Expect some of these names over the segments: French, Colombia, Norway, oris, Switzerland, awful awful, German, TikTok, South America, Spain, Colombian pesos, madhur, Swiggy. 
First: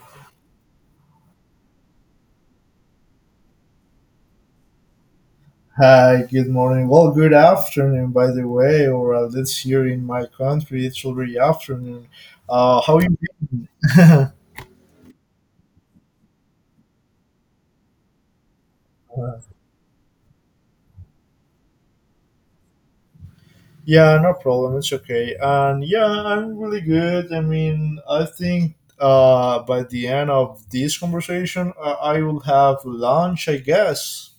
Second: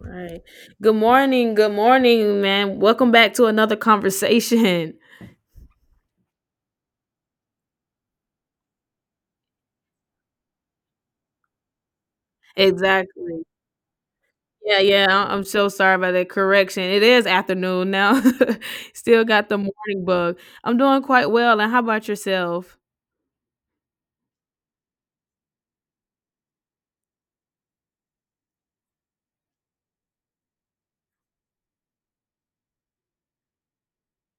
Right. Good morning. Good morning, man. Welcome back to another conversation. Hi, good morning. Well, good afternoon, by the way, or at least here in my country, it's already afternoon. How you? Exactly. Yeah, yeah. I'm so sorry about that correction. It is afternoon now. Still got the morning bug. I'm doing quite well. And how about yourself? Yeah, no problem. It's okay. And yeah, I'm really good. I mean, I think by the end of this conversation, I will have lunch, I guess.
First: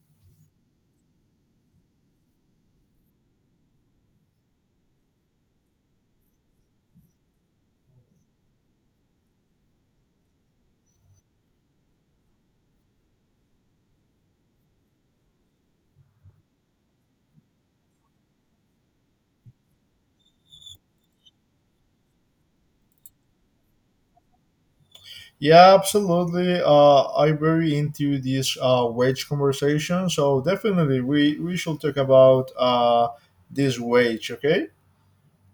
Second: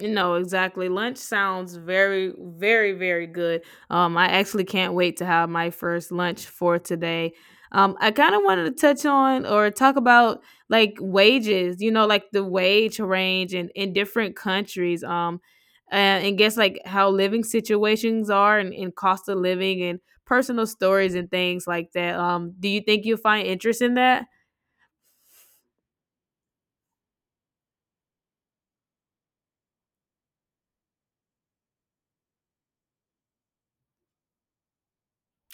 No, exactly. Lunch sounds very, very, very good. I actually can't wait to have my first lunch for today. I kind of wanted to touch on or talk about like wages, you know, like the wage range in different countries. And guess like how living situations are and cost of living and personal stories and things like that. Do you think you'll find interest in that? Yeah, absolutely. I'm very into this wage conversation, so definitely we should talk about this wage. Okay.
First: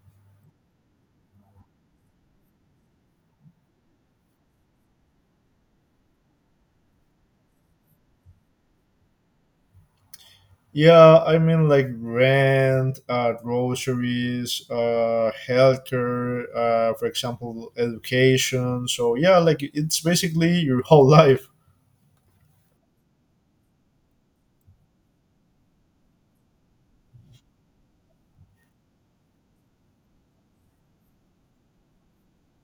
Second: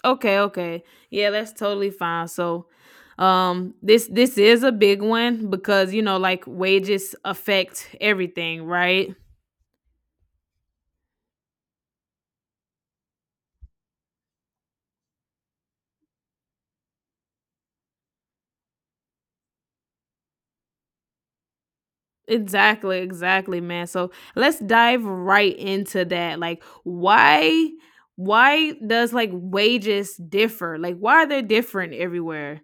Okay, okay. Yeah, that's totally fine. So, this is a big one because you know like wages affect everything, right? Yeah, I mean like rent, groceries, healthcare, for example, education. So yeah, like it's basically your whole life. Exactly, exactly, man. So, let's dive right into that. Like why does like wages differ? Like why are they different everywhere?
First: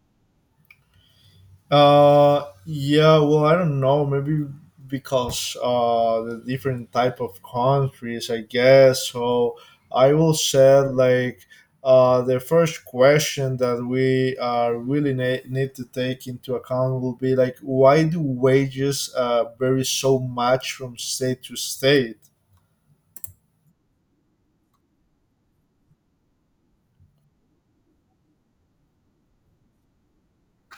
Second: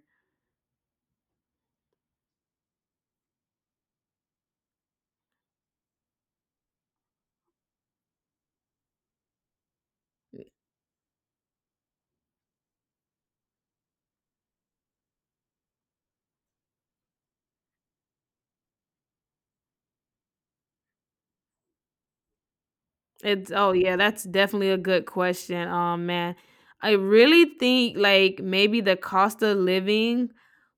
Yeah, well, I don't know. Maybe because the different type of countries, I guess. So I will Y say like the first question that we need to take into account will be like, why do wages vary so much from state to state? It's oh yeah, that's definitely a good question. Man, I really think like maybe the cost of living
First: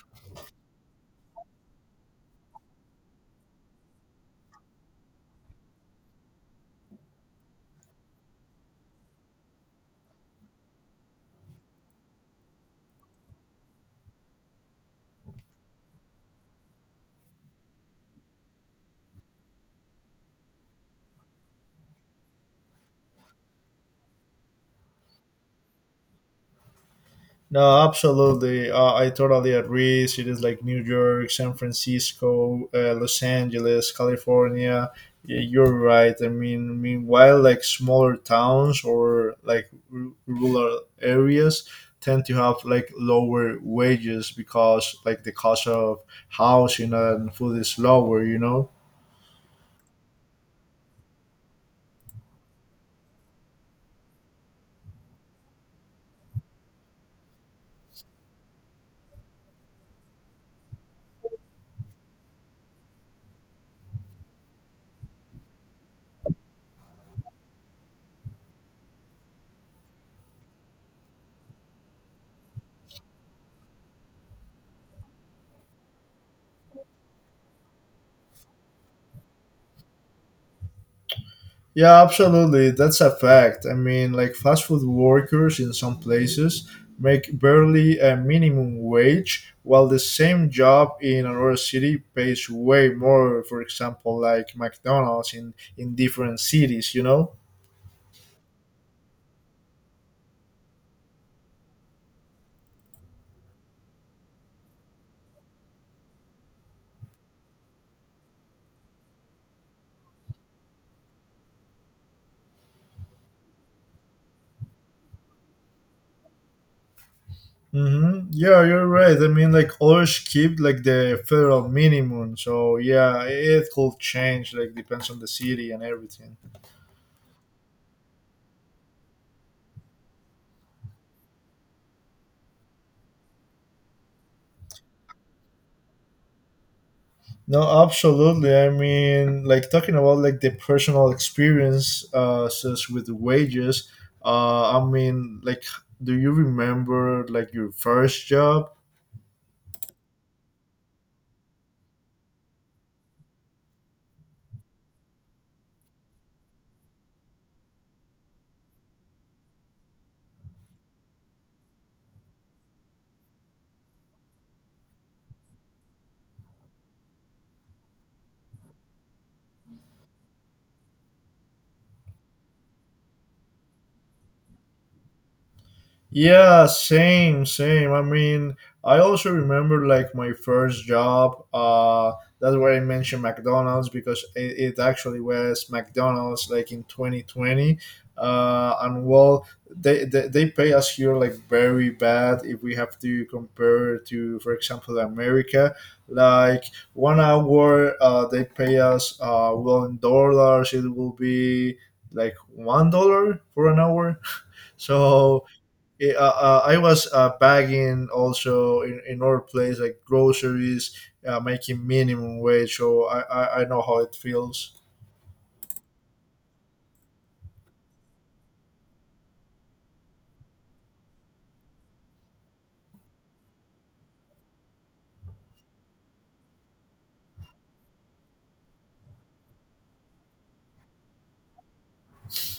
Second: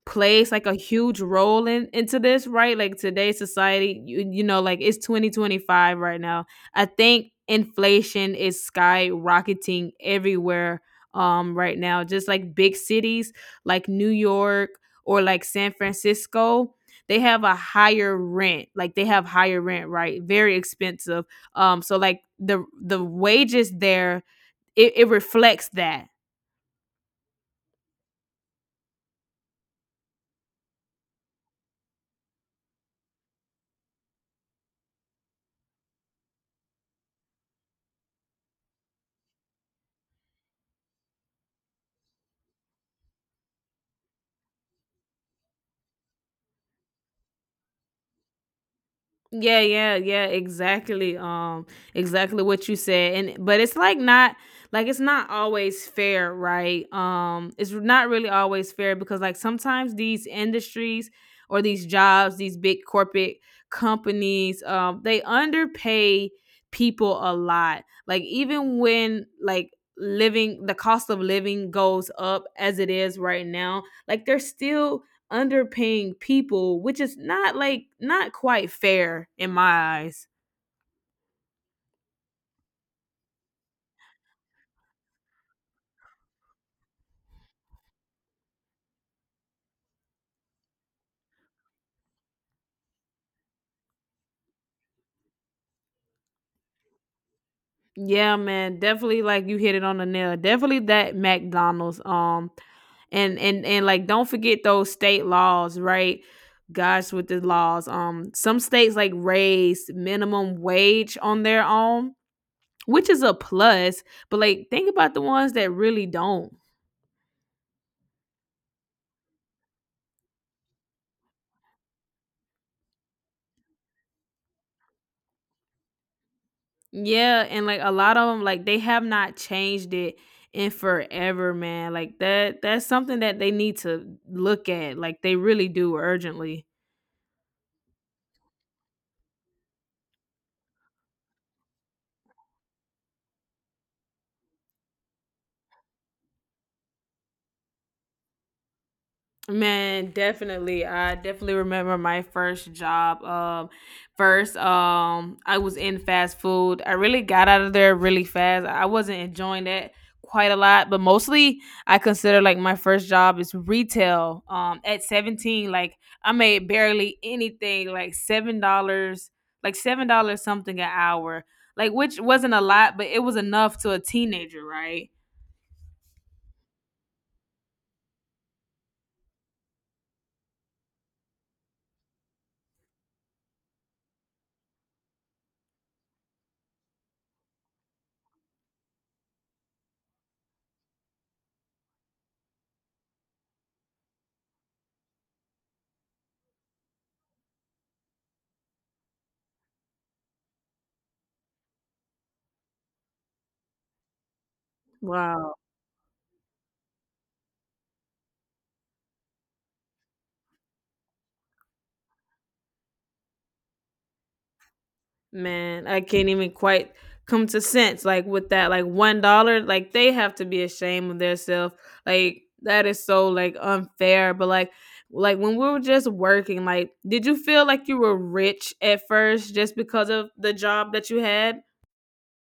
plays like a huge role in into this, right? Like today's society, you know, like it's 2025 right now. I think inflation is skyrocketing everywhere right now. Just like big cities like New York or like San Francisco, they have a higher rent. Like they have higher rent, right? Very expensive, so like the wages there, it reflects that. No, absolutely. I totally agree. Cities like New York, San Francisco, Los Angeles, California. Yeah, you're right. I mean, meanwhile, like smaller towns or like rural areas tend to have like lower wages because like the cost of housing and food is lower, you know? Yeah, yeah, yeah, exactly. Exactly what you said. And but it's like not like it's not always fair, right? It's not really always fair because like sometimes these industries or these jobs, these big corporate companies, they underpay people a lot. Like even when like living the cost of living goes up as it is right now, like they're still underpaying people, which is not like not quite fair in my eyes. Yeah, absolutely. That's a fact. I mean, like fast food workers in some places make barely a minimum wage, while the same job in another city pays way more. For example, like McDonald's in different cities, you know. Yeah, man, definitely like you hit it on the nail. Definitely that McDonald's and like don't forget those state laws, right? Gosh, with the laws. Some states like raise minimum wage on their own, which is a plus, but like think about the ones that really don't. Mm-hmm. Yeah, you're right. I mean, like others keep like the federal minimum. So yeah, it could change. Like depends on the city and everything. Yeah, and like a lot of them, like they have not changed it in forever, man. Like that's something that they need to look at. Like they really do urgently. No, absolutely. I mean, like talking about like the personal experiences says with the wages. I mean, like do you remember like your first job? Man, definitely. I definitely remember my first job. First, I was in fast food. I really got out of there really fast. I wasn't enjoying that quite a lot, but mostly I consider like my first job is retail. At 17, like I made barely anything, like $7, like $7 something an hour, like which wasn't a lot, but it was enough to a teenager, right? Yeah, same, same. I mean, I also remember like my first job. That's why I mentioned McDonald's because it actually was McDonald's like in 2020. And well, they pay us here like very bad if we have to compare to, for example, America. Like 1 hour, they pay us, well, in dollars, it will be like $1 for an hour. So, Wow. I was bagging also in other place, like groceries, making minimum wage. So I know how it feels. Man, I can't even quite come to sense. Like with that, like $1, like they have to be ashamed of themselves. Like that is so like unfair. But like when we were just working, like did you feel like you were rich at first just because of the job that you had?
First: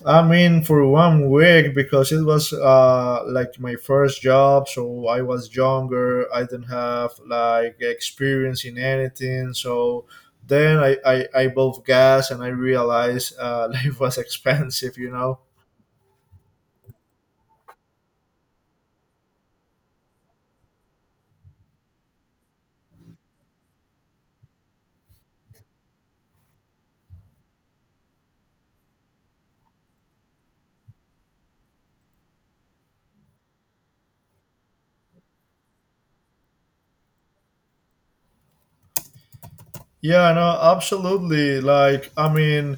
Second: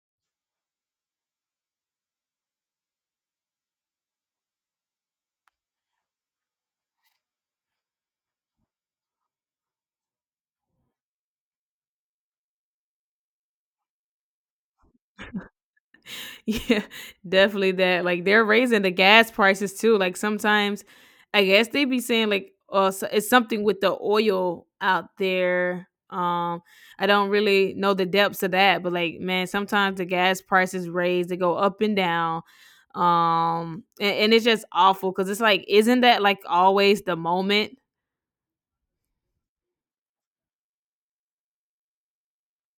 I mean, for 1 week because it was like my first job. So I was younger. I didn't have like experience in anything. So then I both gas and I realized life was expensive, you know? Yeah, definitely that. Like they're raising the gas prices too. Like sometimes, I guess they be saying like, "Oh, so it's something with the oil out there." I don't really know the depths of that, but like, man, sometimes the gas prices raise. They go up and down. And it's just awful because it's like, isn't that like always the moment? Yeah, no, absolutely. Like, I mean,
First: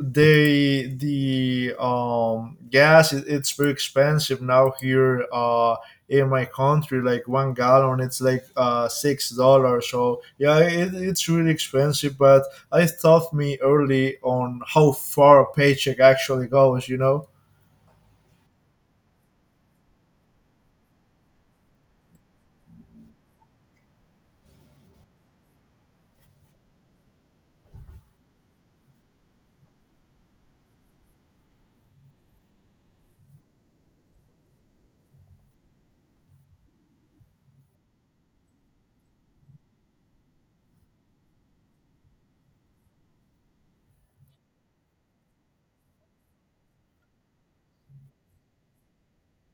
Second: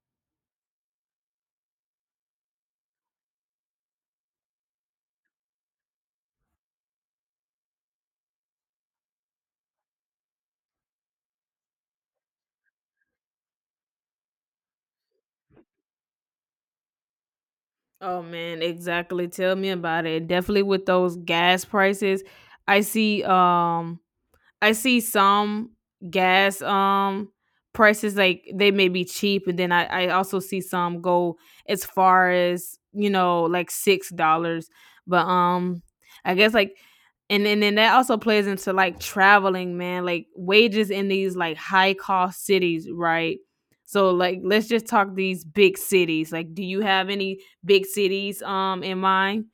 they the gas it's very expensive now here in my country like 1 gallon it's like $6, so yeah, it's really expensive, but I thought me early on how far a paycheck actually goes, you know. Oh man, exactly. Tell me about it. Definitely with those gas prices. I see um I see some gas prices like they may be cheap and then I also see some go as far as, you know, like $6. But I guess like and then that also plays into like traveling, man. Like wages in these like high cost cities, right? So like let's just talk these big cities. Like do you have any big cities in mind?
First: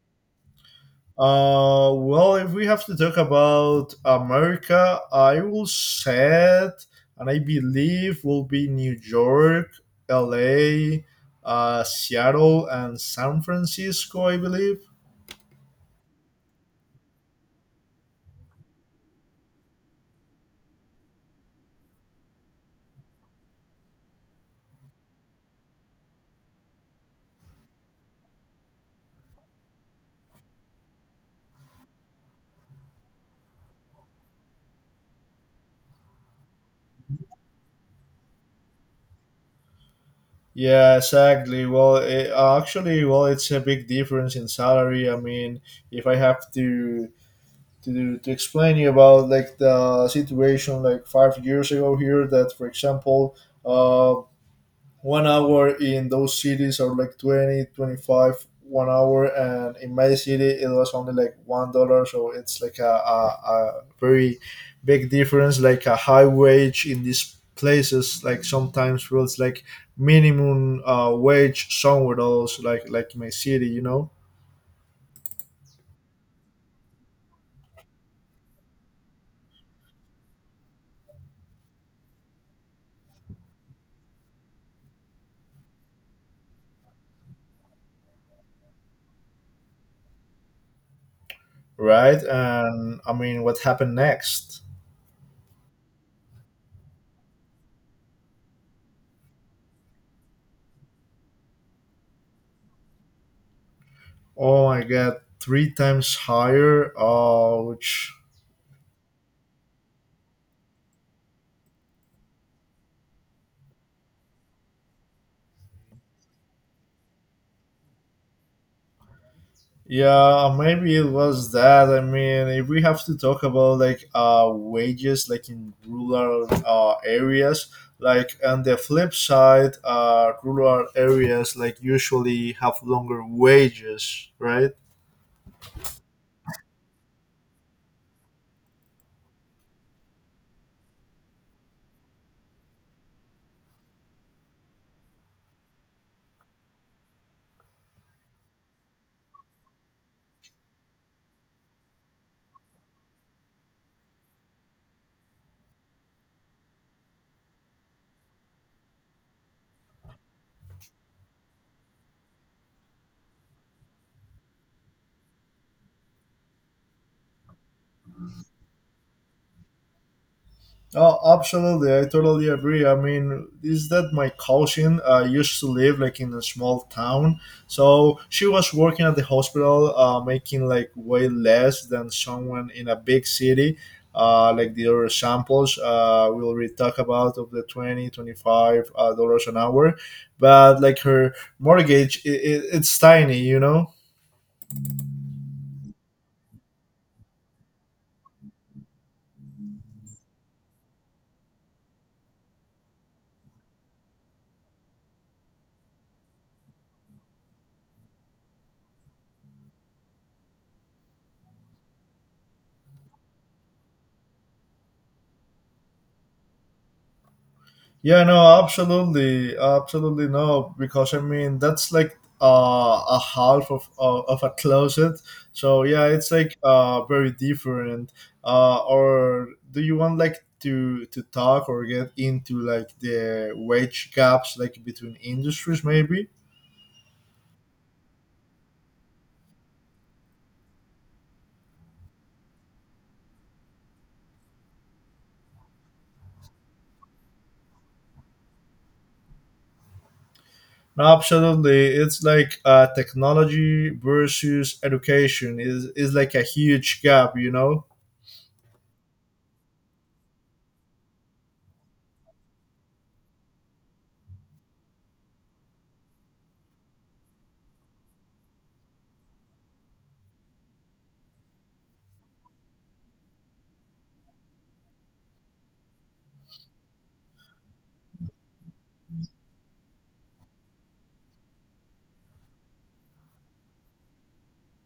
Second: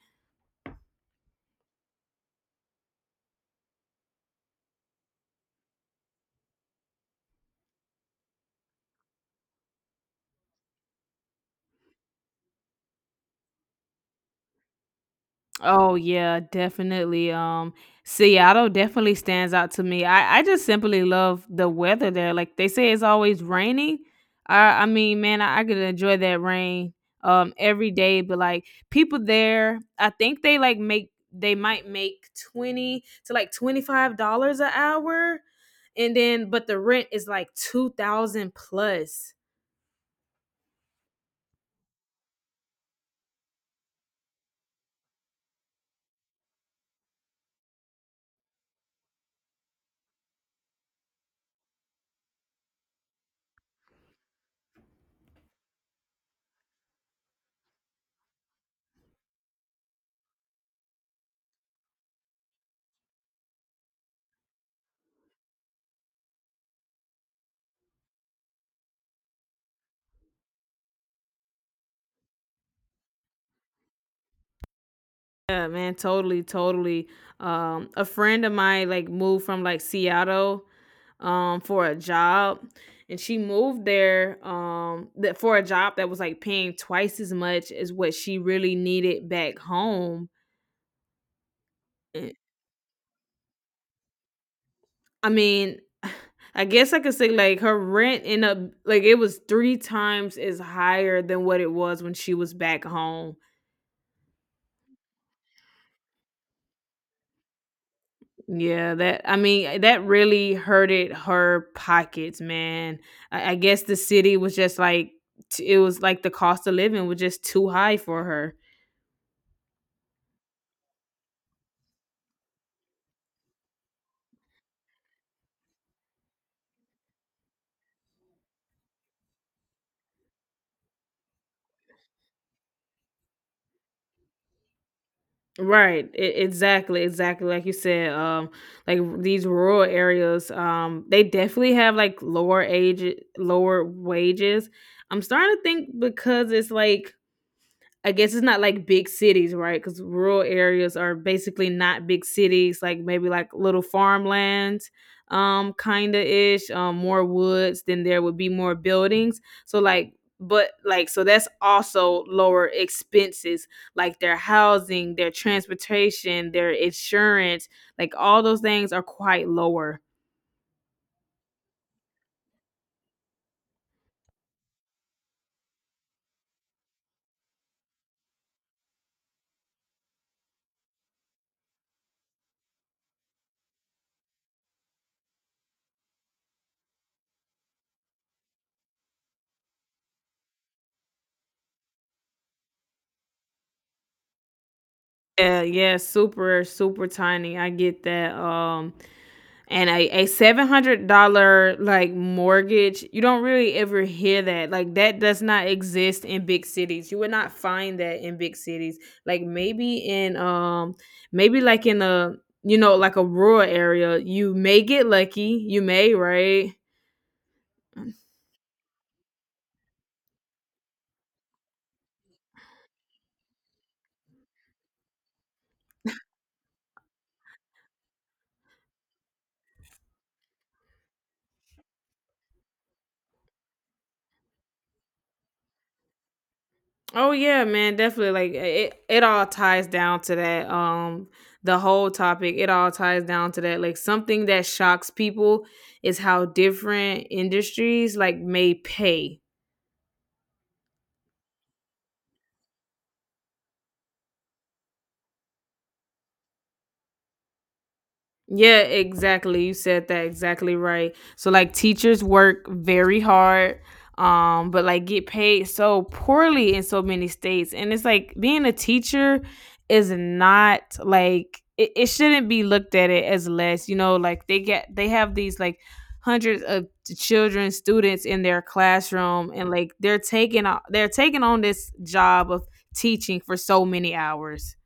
Well, if we have to talk about America, I will say it, and I believe will be New York, LA, Seattle, and San Francisco, I believe. Oh yeah, definitely. Seattle definitely stands out to me. I just simply love the weather there. Like they say, it's always raining. I mean, man, I could enjoy that rain every day. But like people there, I think they might make 20 to like $25 an hour, and then but the rent is like 2,000 plus. Yeah, exactly. Well, it, actually, well, it's a big difference in salary. I mean, if I have to explain you about like the situation like 5 years ago here, that for example, uh, 1 hour in those cities are like 20, 25 one hour, and in my city it was only like $1, so it's like a very big difference. Like a high wage in these places like sometimes feels like minimum wage somewhere else, like in my city, you know. Yeah, man, totally, totally. A friend of mine like moved from like Seattle for a job and she moved there that for a job that was like paying twice as much as what she really needed back home. Right, Eh, and I mean what happened next. I mean, I guess I could say like her rent ended up like it was three times as higher than what it was when she was back home. Oh my god, three times higher, ouch. Yeah, that I mean, that really hurted her pockets, man. I guess the city was just like it was like the cost of living was just too high for her. Yeah, maybe it was that. I mean, if we have to talk about like wages, like in rural areas, like on the flip side, rural areas like usually have longer wages, right? Right. Exactly. Exactly. Like you said, like these rural areas, they definitely have like lower age, lower wages. I'm starting to think because it's like I guess it's not like big cities, right? Because rural areas are basically not big cities, like maybe like little farmlands, kinda ish, more woods, then there would be more buildings. So like but like so that's also lower expenses, like their housing, their transportation, their insurance, like all those things are quite lower. Oh, absolutely. I totally agree. I mean, is that my cousin used to live like in a small town. So she was working at the hospital, making like way less than someone in a big city. Like the other samples we already talk about of the 20-25 dollars an hour, but like her mortgage it's tiny, you know. Yeah, yeah, super, super tiny. I get that. And a $700 like mortgage, you don't really ever hear that. Like that does not exist in big cities. You would not find that in big cities. Like maybe in a you know like a rural area, you may get lucky. You may right. Yeah, no, absolutely, absolutely no, because I mean that's like a half of a closet. So yeah, it's like very different. Or do you want like to talk or get into like the wage gaps like between industries maybe? Oh yeah, man, definitely. Like it all ties down to that. The whole topic, it all ties down to that. Like something that shocks people is how different industries like may pay. No, absolutely. It's like technology versus education is like a huge gap, you know. Yeah, exactly. You said that exactly right. So like teachers work very hard but like get paid so poorly in so many states and it's like being a teacher is not like it shouldn't be looked at it as less, you know, like they have these like hundreds of children students in their classroom and like they're taking on this job of teaching for so many hours.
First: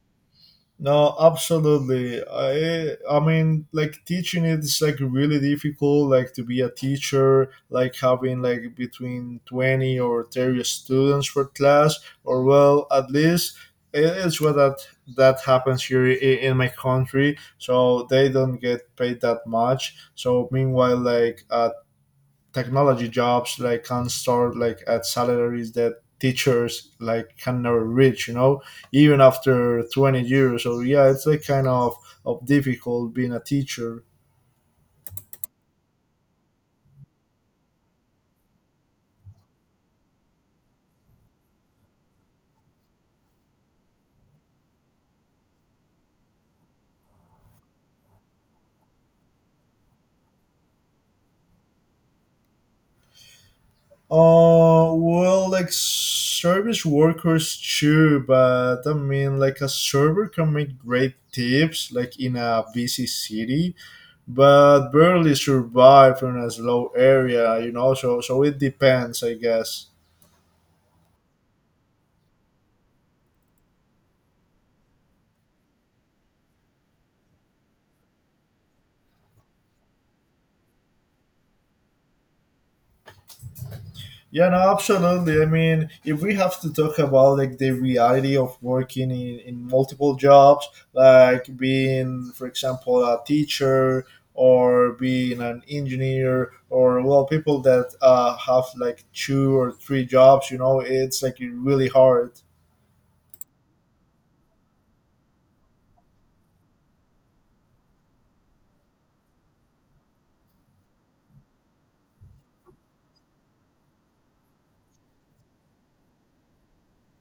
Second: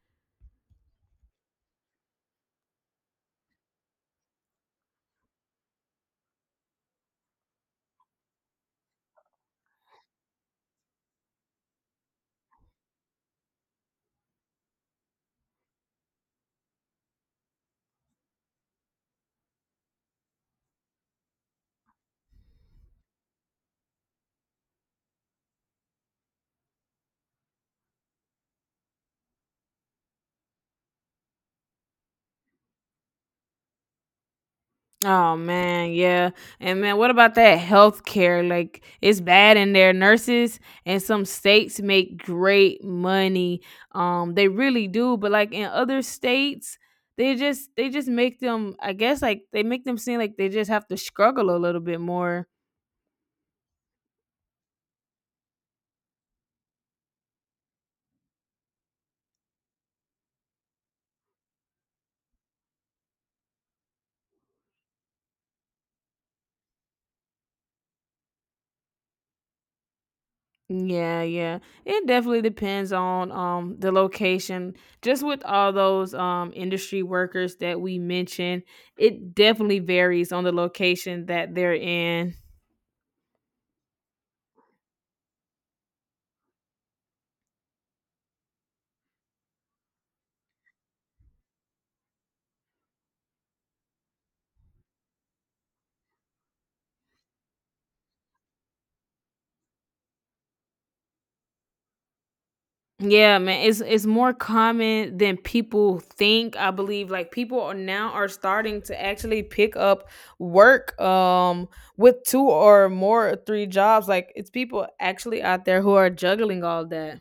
No, absolutely. I mean like teaching it is like really difficult like to be a teacher, like having like between 20 or 30 students per class, or well, at least it is what that happens here in my country. So they don't get paid that much. So meanwhile like a technology jobs like can start like at salaries that teachers like can never reach, you know, even after 20 years. So yeah, it's like kind of difficult being a teacher. Oh man, yeah. And man, what about that healthcare? Like it's bad in there. Nurses and some states make great money. They really do, but like in other states, they just make them, I guess like they make them seem like they just have to struggle a little bit more. Well, like service workers too, but I mean like a server can make great tips like in a busy city, but barely survive in a slow area, you know, so so it depends, I guess. Yeah, yeah. It definitely depends on the location. Just with all those industry workers that we mentioned, it definitely varies on the location that they're in. Yeah, no, absolutely. I mean, if we have to talk about like the reality of working in multiple jobs, like being, for example, a teacher or being an engineer, or well, people that have like two or three jobs, you know, it's like really hard. Yeah, man, it's more common than people think. I believe like people are now are starting to actually pick up work with two or more or three jobs. Like it's people actually out there who are juggling all that.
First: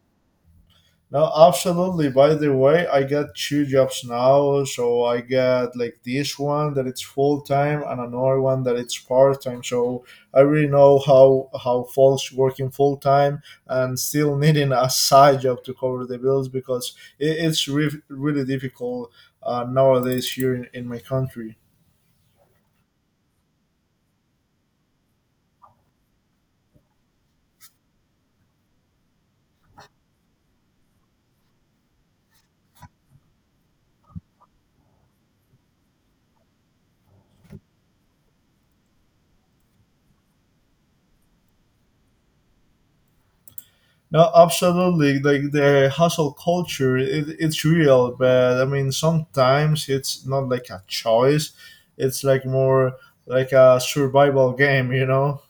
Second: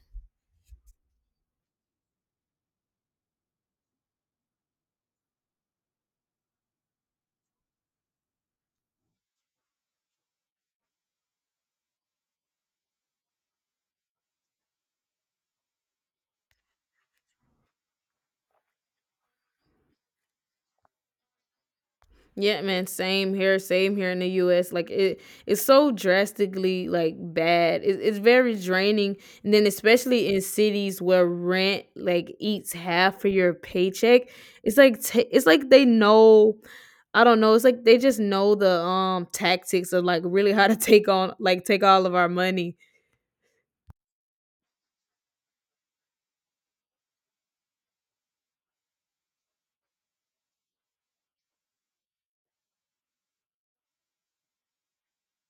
No, absolutely. By the way, I got two jobs now. So I got like this one that it's full time and another one that it's part time. So I really know how folks working full time and still needing a side job to cover the bills because it's really difficult nowadays here in my country. Yeah, man, same here in the US. Like it's so drastically like bad. It's very draining. And then especially in cities where rent like eats half of your paycheck, it's like they know. I don't know, it's like they just know the tactics of like really how to take on like take all of our money. No, absolutely. Like the hustle culture, it's real, but I mean, sometimes it's not like a choice. It's like more like a survival game, you know?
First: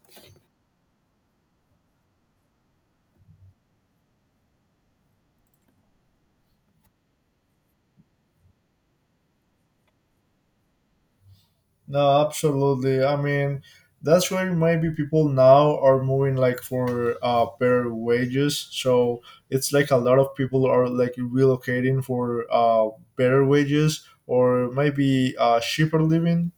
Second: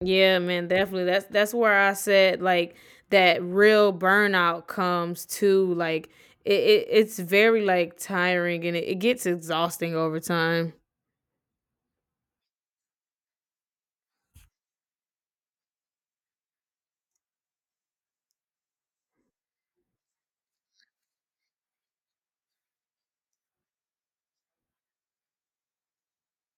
Yeah, man, definitely. That's where I said like that real burnout comes to like it's very like tiring and it gets exhausting over time. No, absolutely. I mean, that's why maybe people now are moving like for better wages. So it's like a lot of people are like relocating for better wages, or maybe cheaper living.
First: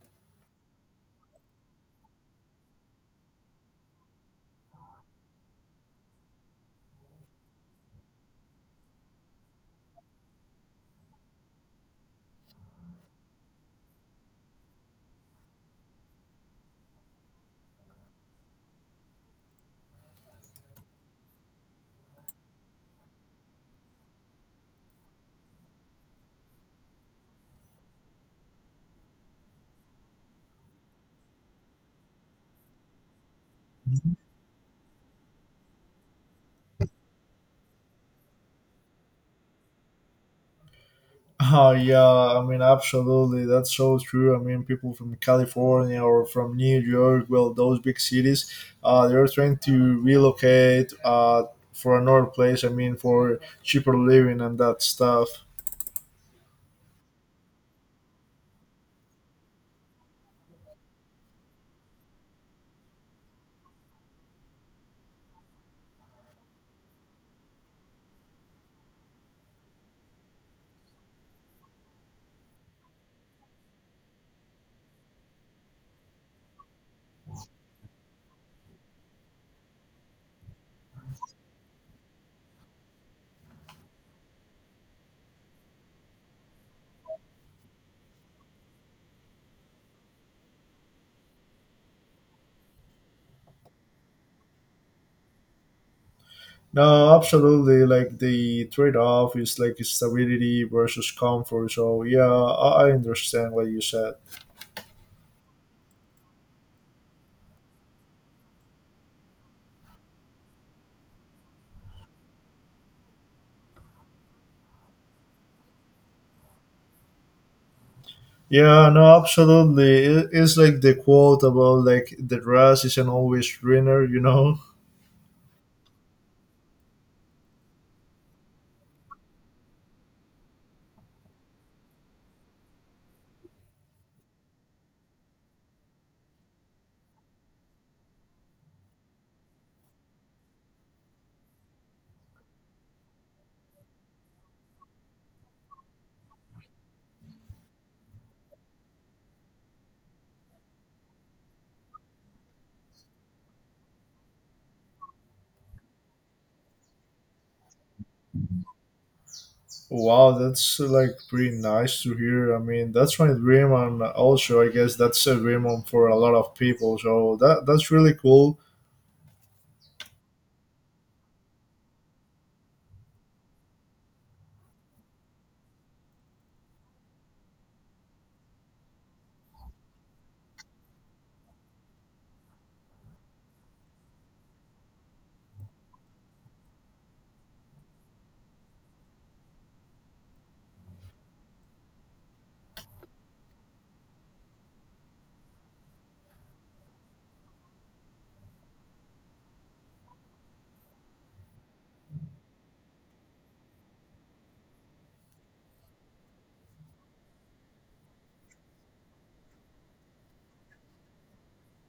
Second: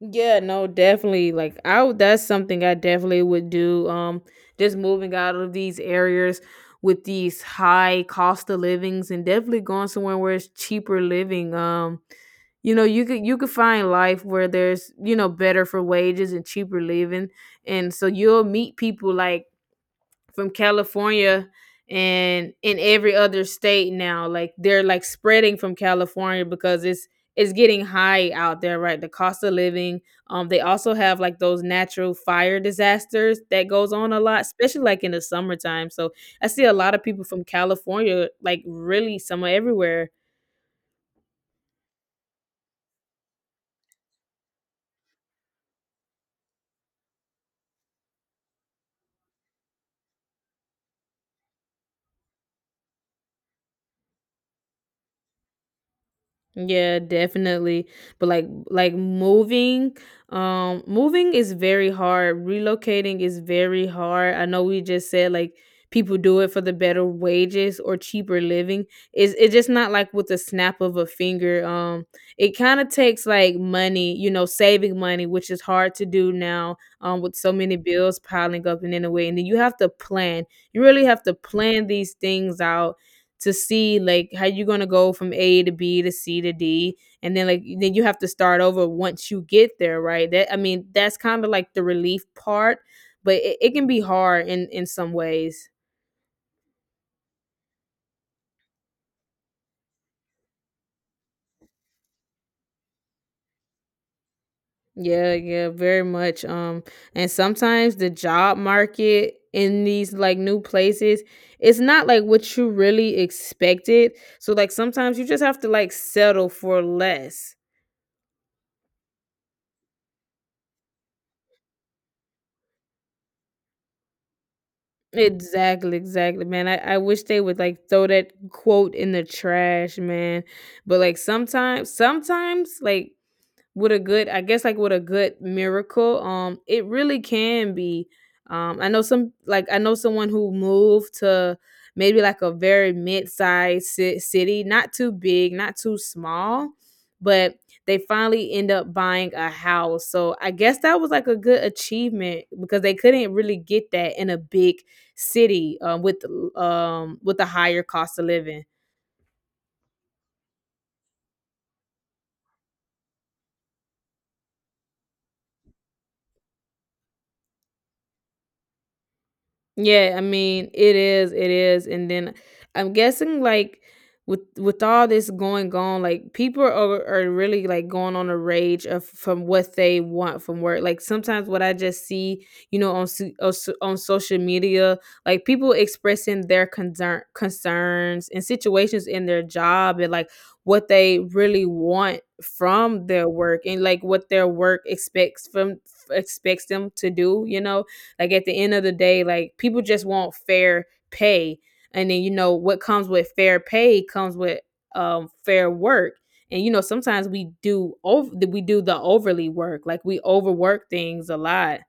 Yeah, no, definitely. That's something I definitely would do. Just moving out of these areas with these high cost of livings and definitely going somewhere where it's cheaper living. You know, you could find life where there's, you know, better for wages and cheaper living. And so you'll meet people like from California and in every other state now. Like they're like spreading from California because it's getting high out there, right? The cost of living. They also have like those natural fire disasters that goes on a lot, especially like in the summertime. So I see a lot of people from California, like really somewhere everywhere. Oh yeah, I mean absolutely. That's so true. I mean, people from California or from New York, well, those big cities, they're trying to relocate for another place. I mean, for cheaper living and that stuff. Yeah, definitely. But like moving, moving is very hard. Relocating is very hard. I know we just said like people do it for the better wages or cheaper living. It's just not like with the snap of a finger. It kind of takes like money, you know, saving money, which is hard to do now with so many bills piling up and in a way. And then you have to plan. You really have to plan these things out to see like how you're gonna go from A to B to C to D, and then like then you have to start over once you get there, right? That I mean, that's kind of like the relief part, but it can be hard in some ways. No, absolutely. Like the trade-off is like stability versus comfort. So yeah, I understand what you said. Yeah, yeah, very much. And sometimes the job market in these like new places, it's not like what you really expected. So like sometimes you just have to like settle for less. Yeah, no, absolutely. It- It's like the quote about like the grass isn't always greener, you know. Exactly, exactly, man. I wish they would like throw that quote in the trash, man. But like sometimes, like with a good I guess like with a good miracle it really can be I know some like I know someone who moved to maybe like a very mid-sized city, not too big, not too small, but they finally end up buying a house, so I guess that was like a good achievement because they couldn't really get that in a big city, with a higher cost of living. Wow, that's like pretty nice to hear. I mean, that's my dream, and also I guess that's a dream on- for a lot of people. So that that's really cool. Yeah, I mean, it is, and then I'm guessing like with all this going on, like people are really like going on a rage of from what they want from work. Like sometimes what I just see, you know, on on social media, like people expressing their concerns and situations in their job and like what they really want from their work and like what their work expects from expects them to do, you know, like at the end of the day, like people just want fair pay. And then you know what comes with fair pay comes with fair work. And you know sometimes we do the overly work. Like we overwork things a lot.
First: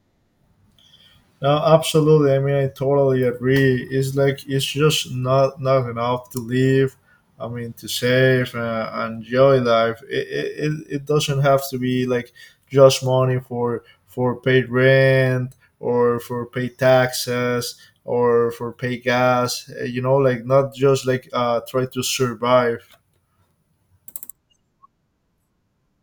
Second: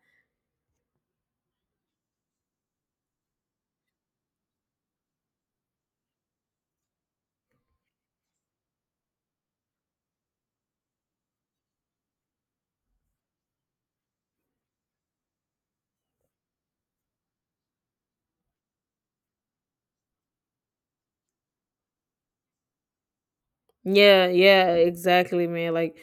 No, absolutely. I mean, I totally agree. It's like it's just not not enough to live. I mean, to save and enjoy life. It doesn't have to be like just money for paid rent, or for pay taxes, or for pay gas. You know, like not just like try to survive. Yeah, yeah, exactly, man. Like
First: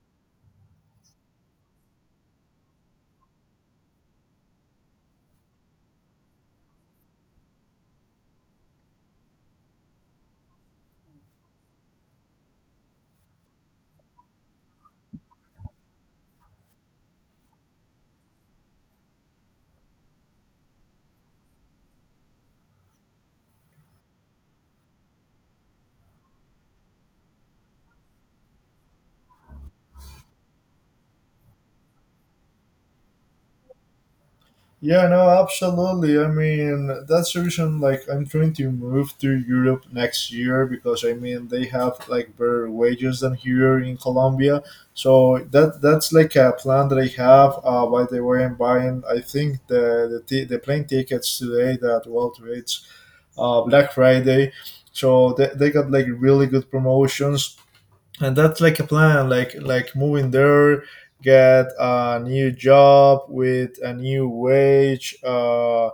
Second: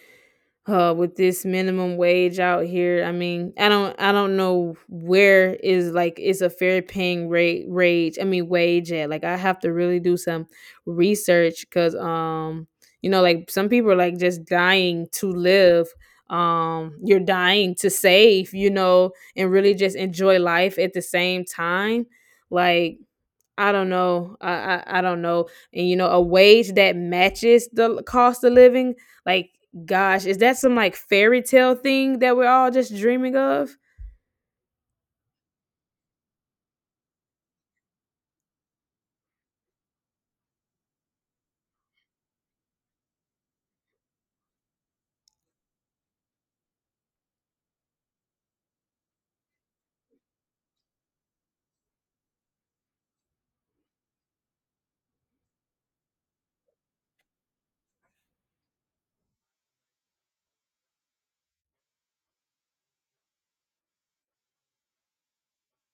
with this minimum wage out here, I mean, I don't know where is like it's a fair paying rate rage I mean wage at, like I have to really do some research because you know like some people are like just dying to live, you're dying to save, you know, and really just enjoy life at the same time, like I don't know. I don't know. And you know, a wage that matches the cost of living, like gosh, is that some like fairy tale thing that we're all just dreaming of? Yeah, no, absolutely. I mean, that's the reason. Like, I'm trying to move to Europe next year because I mean they have like better wages than here in Colombia. So that that's like a plan that I have. By the way, I'm buying. I think the plane tickets today, that well, today it's Black Friday. So they got like really good promotions, and that's like a plan like moving there, get a new job with a new wage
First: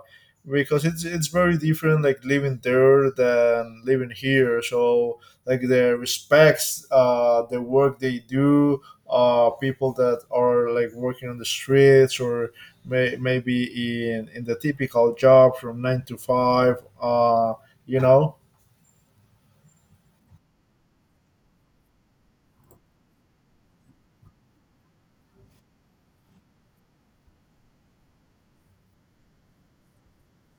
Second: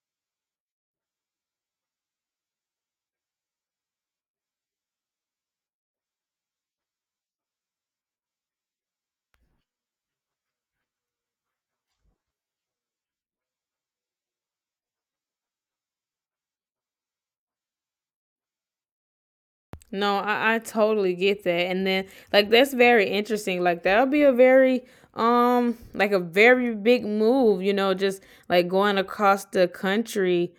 because it's very different like living there than living here. So like the respects the work they do, people that are like working on the streets, or maybe in the typical job from 9 to 5, you know. No, I totally get that. And then like that's very interesting. Like that'll be a very like a very big move, you know, just like going across the country.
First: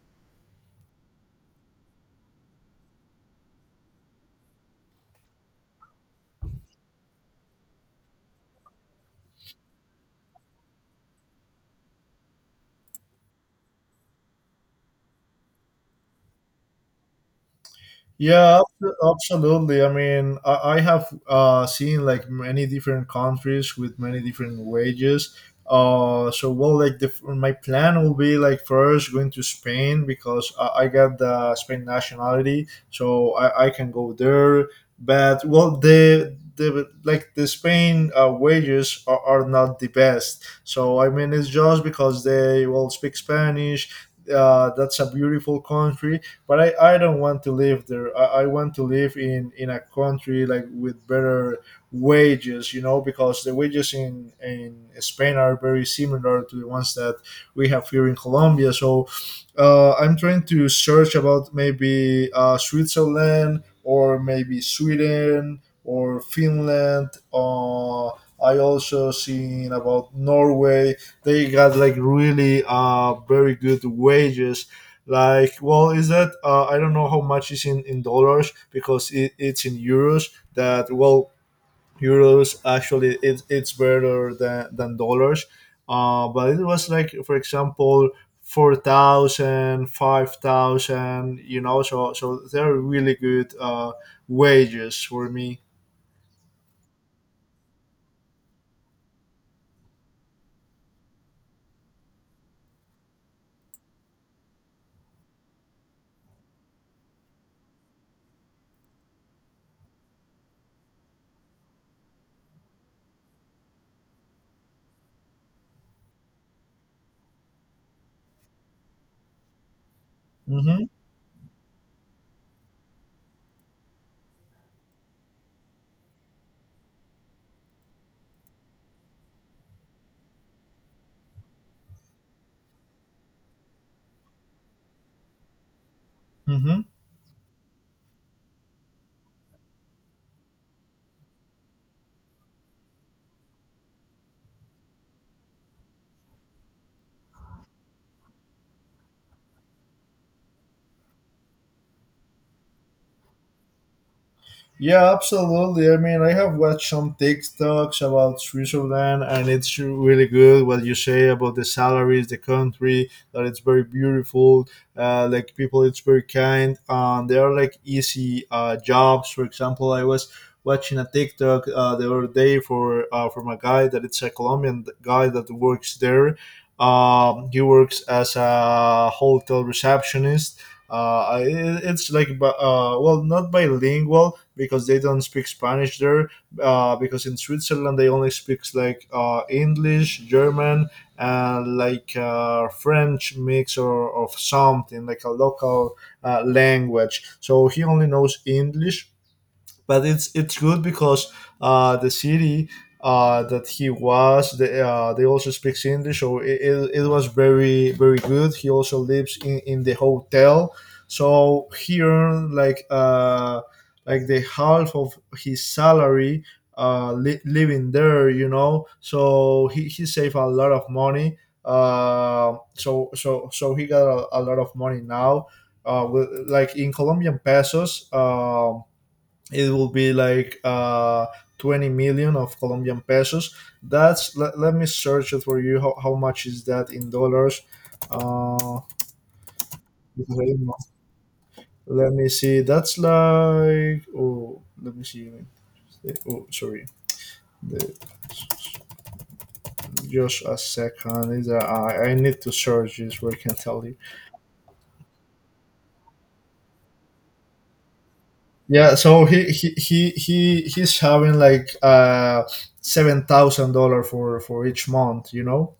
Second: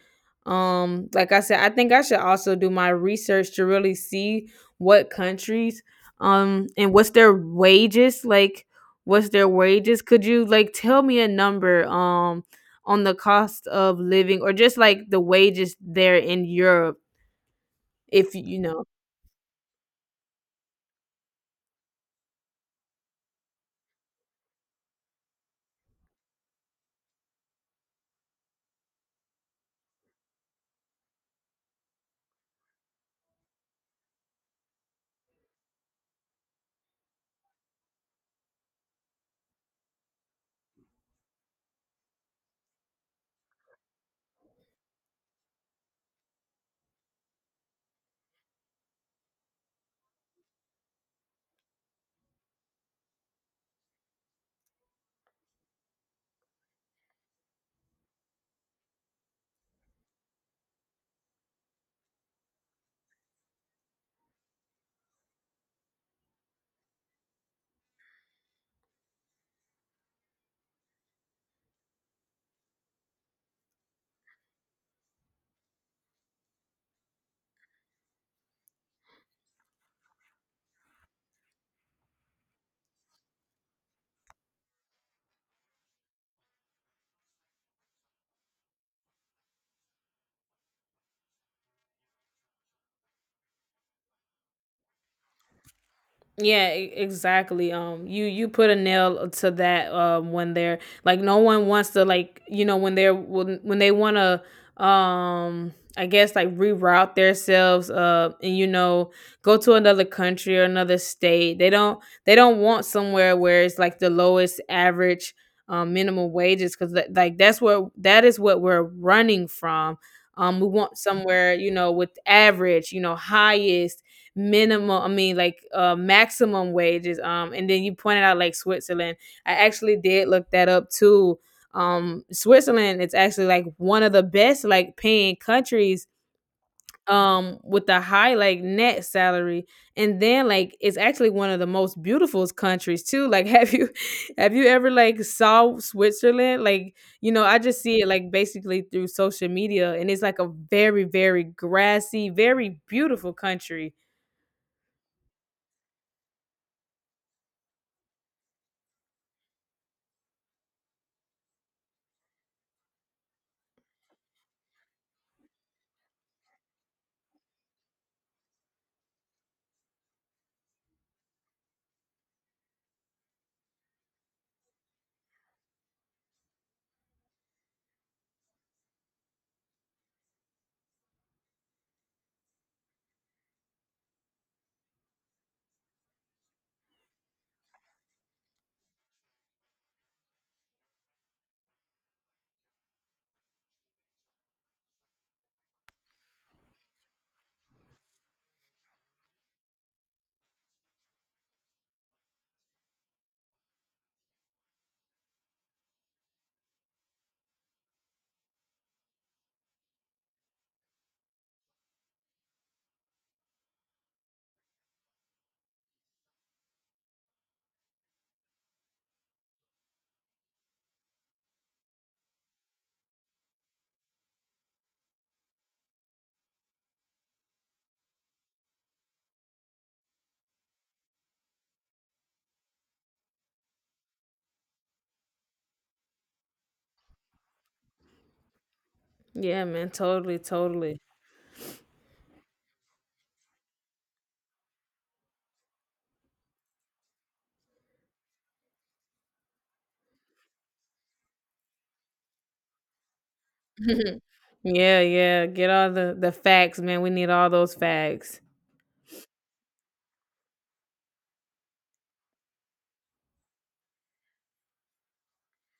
Like I said, I think I should also do my research to really see what countries and what's their wages like, what's their wages? Could you like tell me a number on the cost of living or just like the wages there in Europe, if you Yeah, know. Absolutely. I mean, I have seen like many different countries with many different wages. So well, like the, my plan will be like first going to Spain because I got the Spain nationality, so I can go there. But well, the like the Spain wages are not the best. So I mean, it's just because they will speak Spanish. That's a beautiful country, but I don't want to live there. I want to live in a country like with better wages, you know, because the wages in Spain are very similar to the ones that we have here in Colombia. So I'm trying to search about maybe Switzerland, or maybe Sweden or Finland. I also seen about Norway. They got like really very good wages, like well, is that I don't know how much is in dollars because it's in euros. That well, euros actually, it's better than dollars. But it was like, for example, 4,000, 5,000. You know, so so they're really good wages for me. Yeah, exactly. You you put a nail to that. When they're like, no one wants to like, you know, when they're when they want to, I guess like reroute themselves, and you know, go to another country or another state. They don't want somewhere where it's like the lowest average, minimum wages because that, like that's where that is what we're running from. We hmm want somewhere, you know, with average, you know, highest minimum, like maximum wages. And then you pointed out like Switzerland. I actually did look that up too. Switzerland, it's actually like one of the best like paying countries, hmm with the high like net salary. And then like it's actually one of the most beautiful countries too, like have you ever like saw Switzerland, like, you know, I just see it like basically through social media and it's like a very very grassy, very beautiful country. Yeah, absolutely. I mean, I have watched some TikToks about Switzerland, and it's really good what you say about the salaries, the country, that it's very beautiful. Like people, it's very kind. They are like easy jobs. For example, I was watching a TikTok the other day for from a guy that it's a Colombian guy that works there. He works as a hotel receptionist. It's like well, not bilingual because they don't speak Spanish there, because in Switzerland they only speak like English, German, and like French mix or of something, like a local language. So he only knows English, but it's good because the city that he was, they also speaks English. So it was very very good. He also lives in the hotel, so he earned like the half of his salary, living there, you know. So he saved a lot of money. So he got a lot of money now, with, like, in Colombian pesos, it will be like 20 million of Colombian pesos. That's, let me search it for you. How much is that in dollars? Uh, Yeah, man, totally, because I don't know. totally. Let me see. That's like, oh, let me see. Oh, sorry. The, just a second. Is that, I need to search this. Where I can tell you. Yeah, yeah. Get all the facts, man. We need all those facts. Yeah. So he's having like $7,000 for each month. You know,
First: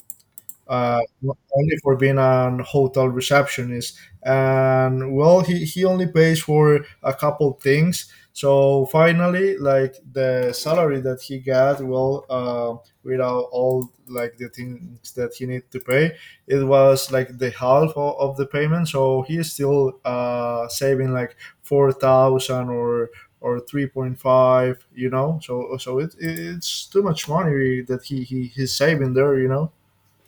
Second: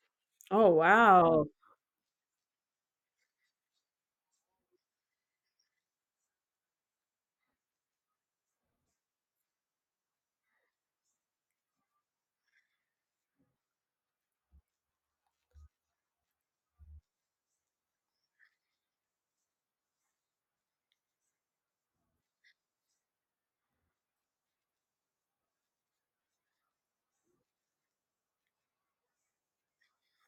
Oh uh, wow. only for being an hotel receptionist. And well, he only pays for a couple things. So finally, like the salary that he got, well, without all like the things that he need to pay, it was like the half of the payment. So he is still saving like 4,000 or 3.5, you know. So so it's too much money that he's saving there, you know.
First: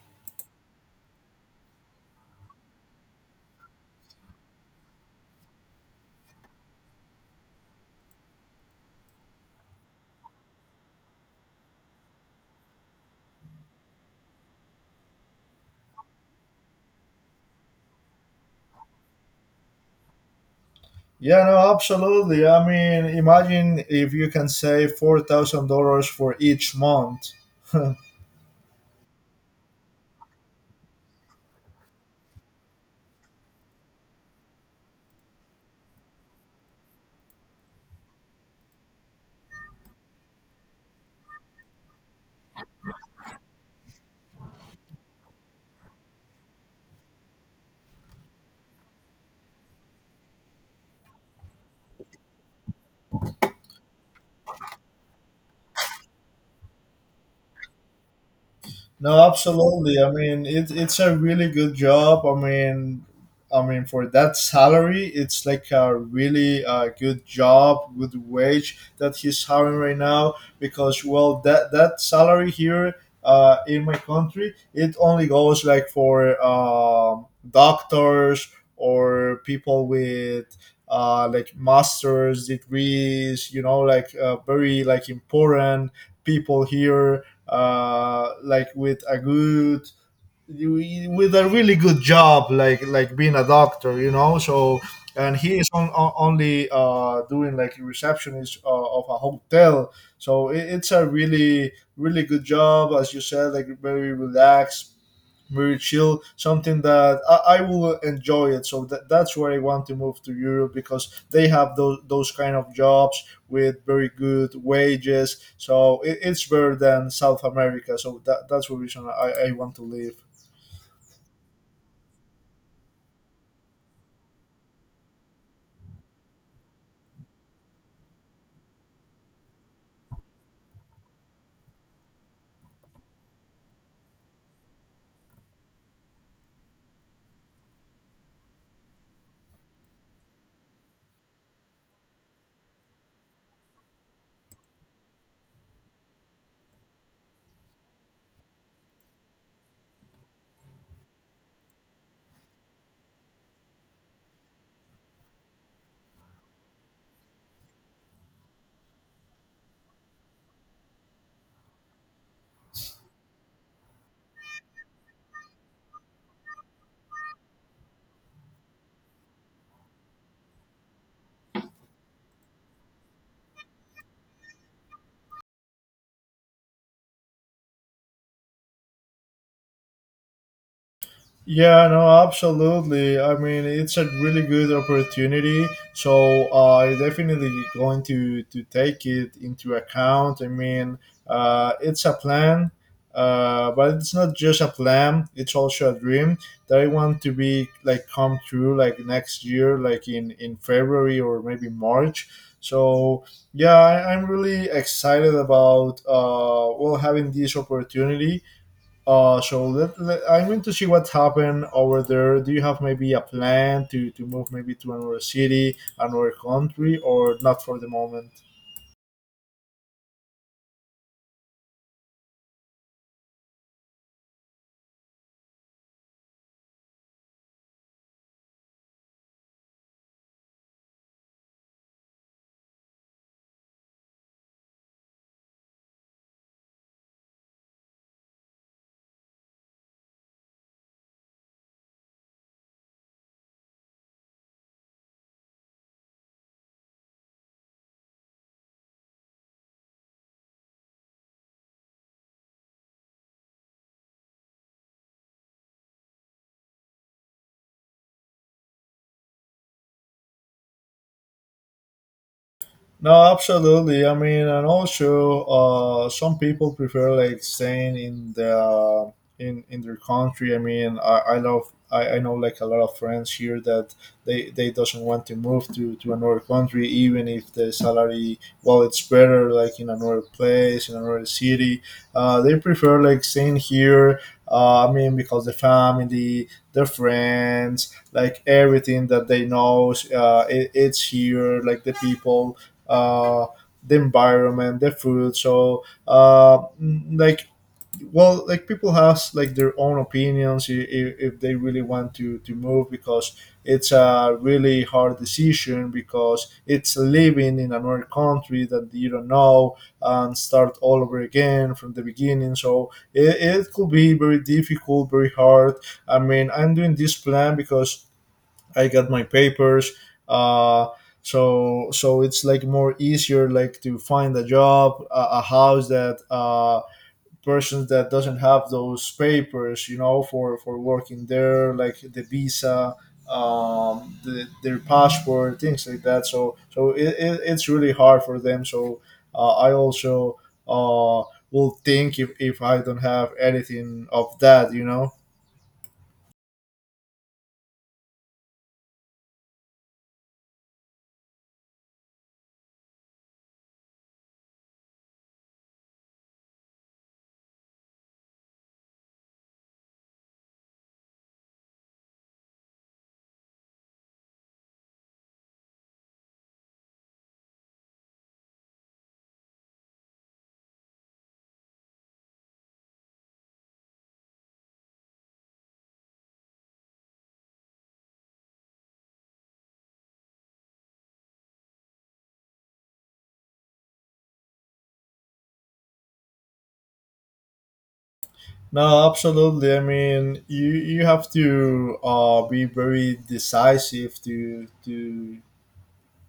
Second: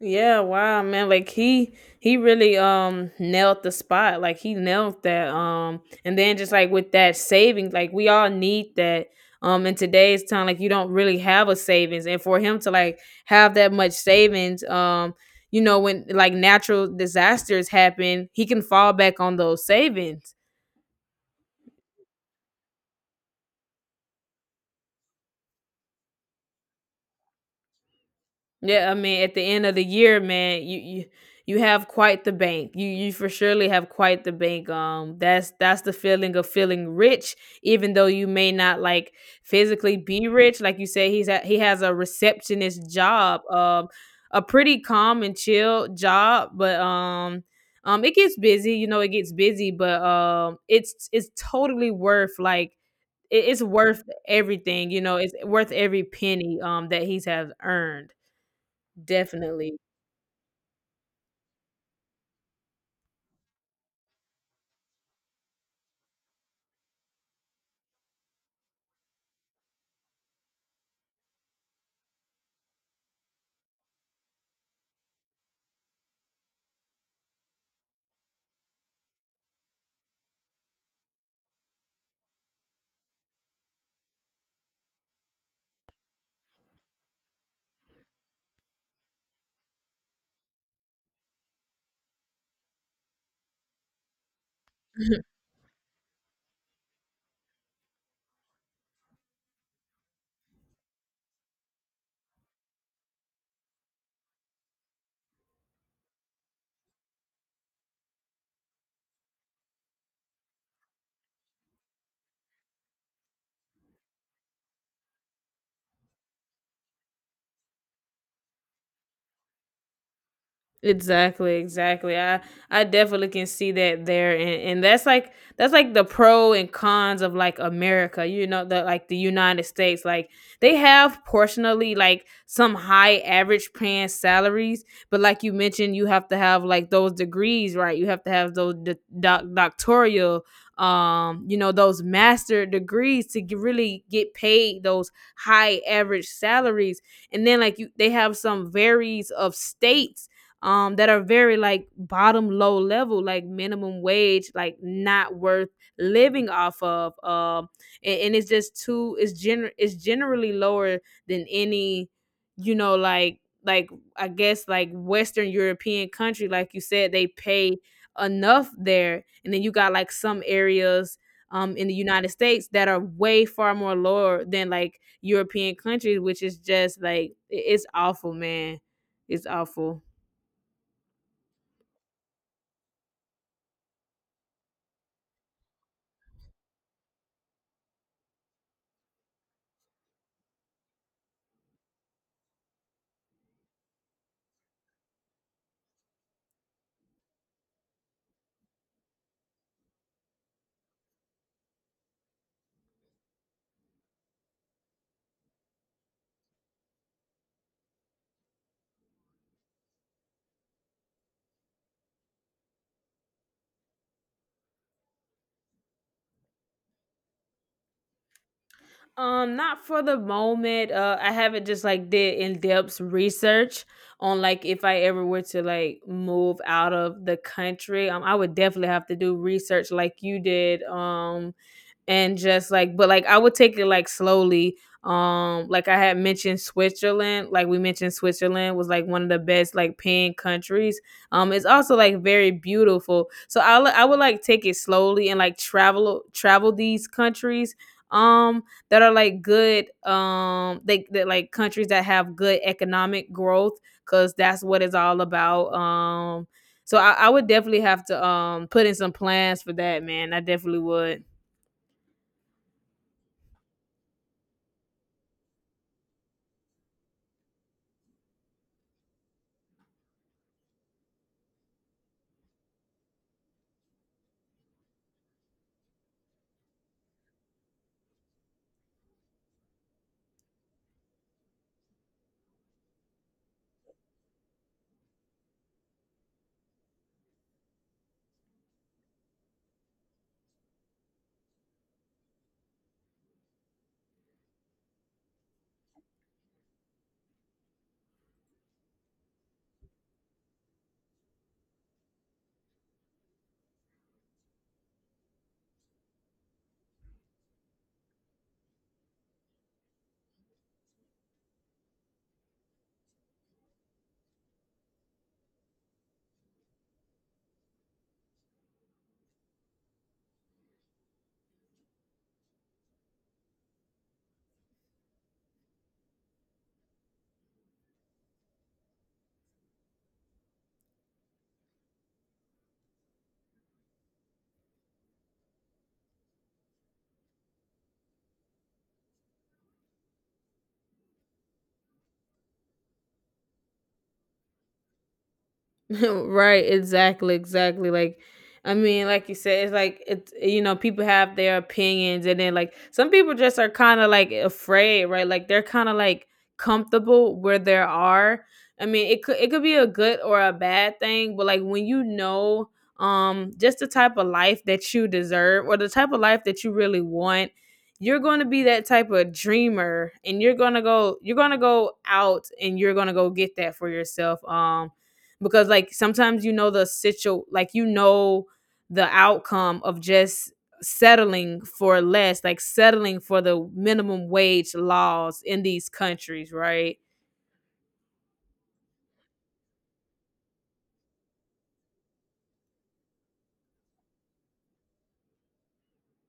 Yeah, wow, man. Like he really nailed the spot. Like he nailed that. And then just like with that savings, like we all need that. In today's time, like you don't really have a savings. And for him to like have that much savings, you know, when like natural disasters happen, he can fall back on those savings. Yeah, no, absolutely. I mean, imagine if you can save $4,000 for each month. Yeah, I mean, at the end of the year, man, you have quite the bank. You for surely have quite the bank. That's the feeling of feeling rich, even though you may not like physically be rich. Like you said, he has a receptionist job. A pretty calm and chill job, but it gets busy, you know. It gets busy, but it's totally worth like it's worth everything, you know. It's worth every penny that he's have earned. No, Definitely. absolutely. I mean, it's a really good job. I mean for that salary, it's like a really good job, good wage that he's having right now. Because well, that that salary here in my country, it only goes like for doctors or people with like masters degrees. You know, like very like important people here, like with a good, with a really good job, like being a doctor, you know. So and he is only doing like receptionist of a hotel. So it's a really really good job, as you said, like very relaxed, very chill. Something that I will enjoy it. So that, that's where I want to move to Europe because they have those kind of jobs with very good wages. So it's better than South America. So that, that's the reason I want to live. Exactly, exactly. I definitely can see that there, and that's like the pro and cons of like America, you know, the like the United States. Like they have portionally like some high average paying salaries, but like you mentioned, you have to have like those degrees, right? You have to have those doctoral you know, those master degrees to really get paid those high average salaries. And then like you they have some varies of states that are very like bottom low level, like minimum wage, like not worth living off of. And it's just too, it's generally lower than any, you know, like, I guess like Western European country, like you said, they pay enough there. And then you got like some areas in the United States that are way far more lower than like European countries, which is just like it's awful, man. It's awful. Yeah, no, absolutely. I mean, it's a really good opportunity, so I definitely going to take it into account. I mean, it's a plan, but it's not just a plan; it's also a dream that I want to be like come true, like next year, like in February or maybe March. So yeah, I'm really excited about well having this opportunity, so I'm into see what's happened over there. Do you have maybe a plan to move maybe to another city, another country, or not for the moment? Not for the moment. I haven't just like did in depth research on like if I ever were to like move out of the country. I would definitely have to do research like you did. And just like but like I would take it like slowly. Like I had mentioned Switzerland, like we mentioned Switzerland was like one of the best like paying countries. It's also like very beautiful. So I would like take it slowly and like travel these countries um that are like good, they that like countries that have good economic growth, cuz that's what it's all about. So I would definitely have to put in some plans for that, man. I definitely would. No, absolutely. I mean, and also, some people prefer like staying in the in their country. I mean, I know like a lot of friends here that they doesn't want to move to another country, even if the salary, well, it's better like in another place, in another city. They prefer like staying here. I mean, because the family, the friends, like everything that they know, it's here. Like the people uh, the environment, the food. So, mm, like, well, like people have like their own opinions if they really want to move, because it's a really hard decision, because it's living in another country that you don't know and start all over again from the beginning. So it could be very difficult, very hard. I mean, I'm doing this plan because I got my papers. Uh, so so it's like more easier like to find a job, a house, that persons that doesn't have those papers, you know, for working there, like the visa, the, their passport, things like that. So so it's really hard for them. So I also uh, will think if I don't have anything of that, you know. Right, exactly, exactly, like I mean like you said it's like it's you know people have their opinions, and then like some people just are kind of like afraid, right, like they're kind of like comfortable where they are. I mean it could be a good or a bad thing, but like when you know, just the type of life that you deserve or the type of life that you really want, you're going to be that type of dreamer and you're going to go, you're going to go out and you're going to go get that for yourself. Because like sometimes you know the situ like you know the outcome of just settling for less, like settling for the minimum wage laws in these countries, right? No, absolutely. I mean, you have to be very decisive to